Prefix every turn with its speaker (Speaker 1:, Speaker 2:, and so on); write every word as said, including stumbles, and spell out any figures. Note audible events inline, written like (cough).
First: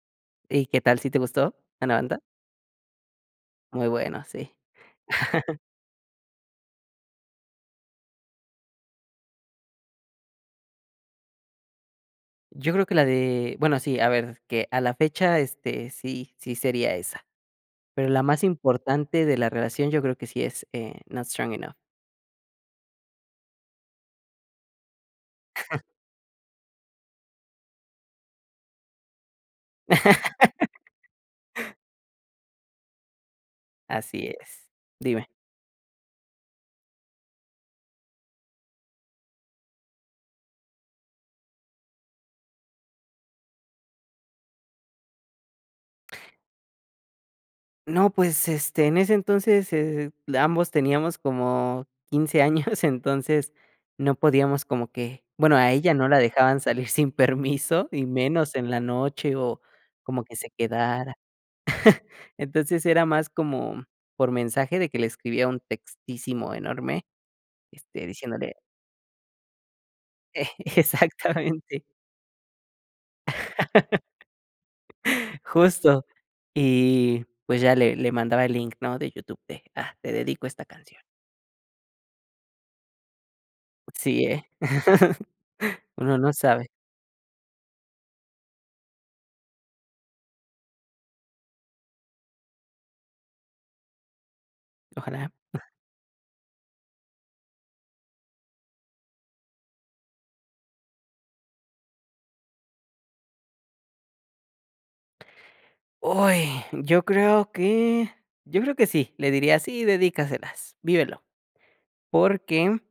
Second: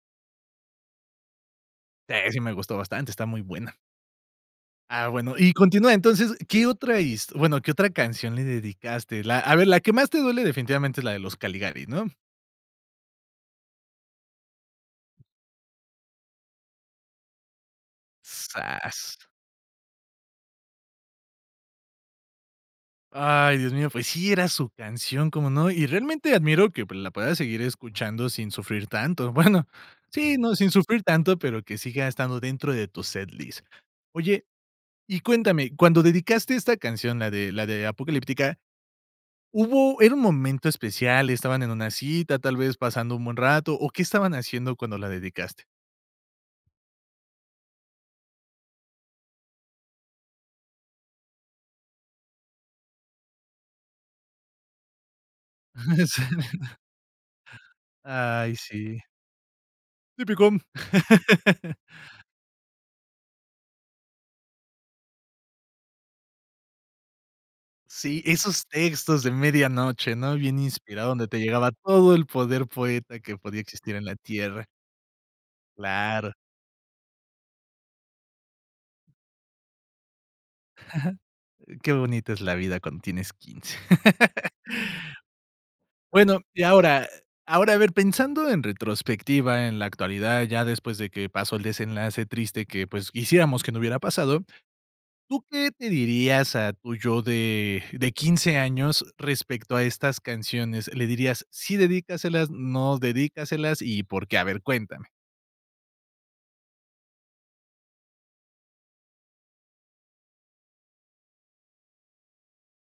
Speaker 1: ¿Y qué tal si te gustó, Anabantha?
Speaker 2: Eh. Sí me gustó bastante, está muy buena.
Speaker 1: Muy bueno, sí.
Speaker 2: Ah, bueno. Y
Speaker 1: (chuckles)
Speaker 2: continúa, entonces, ¿qué otra his bueno, qué otra canción le dedicaste? La a ver, la que más te duele definitivamente es la de Los Caligaris, ¿no?
Speaker 1: Yo creo que la de bueno sí, a ver, que a la fecha, este, sí sí sería esa. Pero la más
Speaker 2: ¡Zas!
Speaker 1: importante de la relación yo creo que sí es, eh, "Not strong enough".
Speaker 2: Ay, Dios mío, pues, sí, era su canción, ¿cómo no?
Speaker 1: (giggles)
Speaker 2: Y realmente admiro que, pues, la puedas seguir escuchando sin sufrir tanto. Bueno, sí, no,
Speaker 1: (laughs)
Speaker 2: sin sufrir tanto, pero que siga estando dentro de tu set list.
Speaker 1: Así
Speaker 2: Oye,
Speaker 1: es.
Speaker 2: y
Speaker 1: Dime.
Speaker 2: cuéntame, cuando dedicaste esta canción, la de la de "Apocalíptica", ¿hubo era un momento especial, estaban en una cita, tal vez pasando un buen rato, o qué estaban haciendo cuando la dedicaste?
Speaker 1: No, pues, este, en ese entonces, eh, l ambos teníamos como quince años, (giggles) entonces no podíamos como que bueno a ella no la dejaban
Speaker 2: (laughs)
Speaker 1: salir sin permiso y menos
Speaker 2: Ay,
Speaker 1: en la
Speaker 2: sí.
Speaker 1: noche o como que se
Speaker 2: Tipico.
Speaker 1: quedara.
Speaker 2: (laughs)
Speaker 1: (chuckles) Entonces era más como por mensaje de que le escribía un textísimo enorme, este,
Speaker 2: Sí,
Speaker 1: diciéndole
Speaker 2: esos textos de medianoche, ¿no? Bien inspirado donde te llegaba
Speaker 1: Exactamente.
Speaker 2: todo el poder poeta
Speaker 1: (laughs)
Speaker 2: que podía existir en la tierra.
Speaker 1: (chuckles) Justo.
Speaker 2: Claro.
Speaker 1: Y pues ya le le mandaba el link, ¿no? De YouTube de, ah, te dedico a esta canción.
Speaker 2: (giggles) Qué bonita es la vida cuando tienes quince.
Speaker 1: Sí, eh. (chuckles)
Speaker 2: (laughs)
Speaker 1: Uno no
Speaker 2: Bueno, y
Speaker 1: sabe.
Speaker 2: ahora ahora, a ver, pensando en retrospectiva, en la actualidad, ya después de que pasó el desenlace triste que, pues, quisiéramos que no hubiera pasado,
Speaker 1: Ojalá.
Speaker 2: ¿tú qué te dirías a tu yo de de quince años respecto a estas canciones? ¿Le dirías: "Sí, dedícaselas" o "No, no dedícaselas" y por qué? A ver, cuéntame.
Speaker 1: ¡Uy! Yo creo que yo creo que sí, le diría: "Sí, dedícaselas, vívelo", porque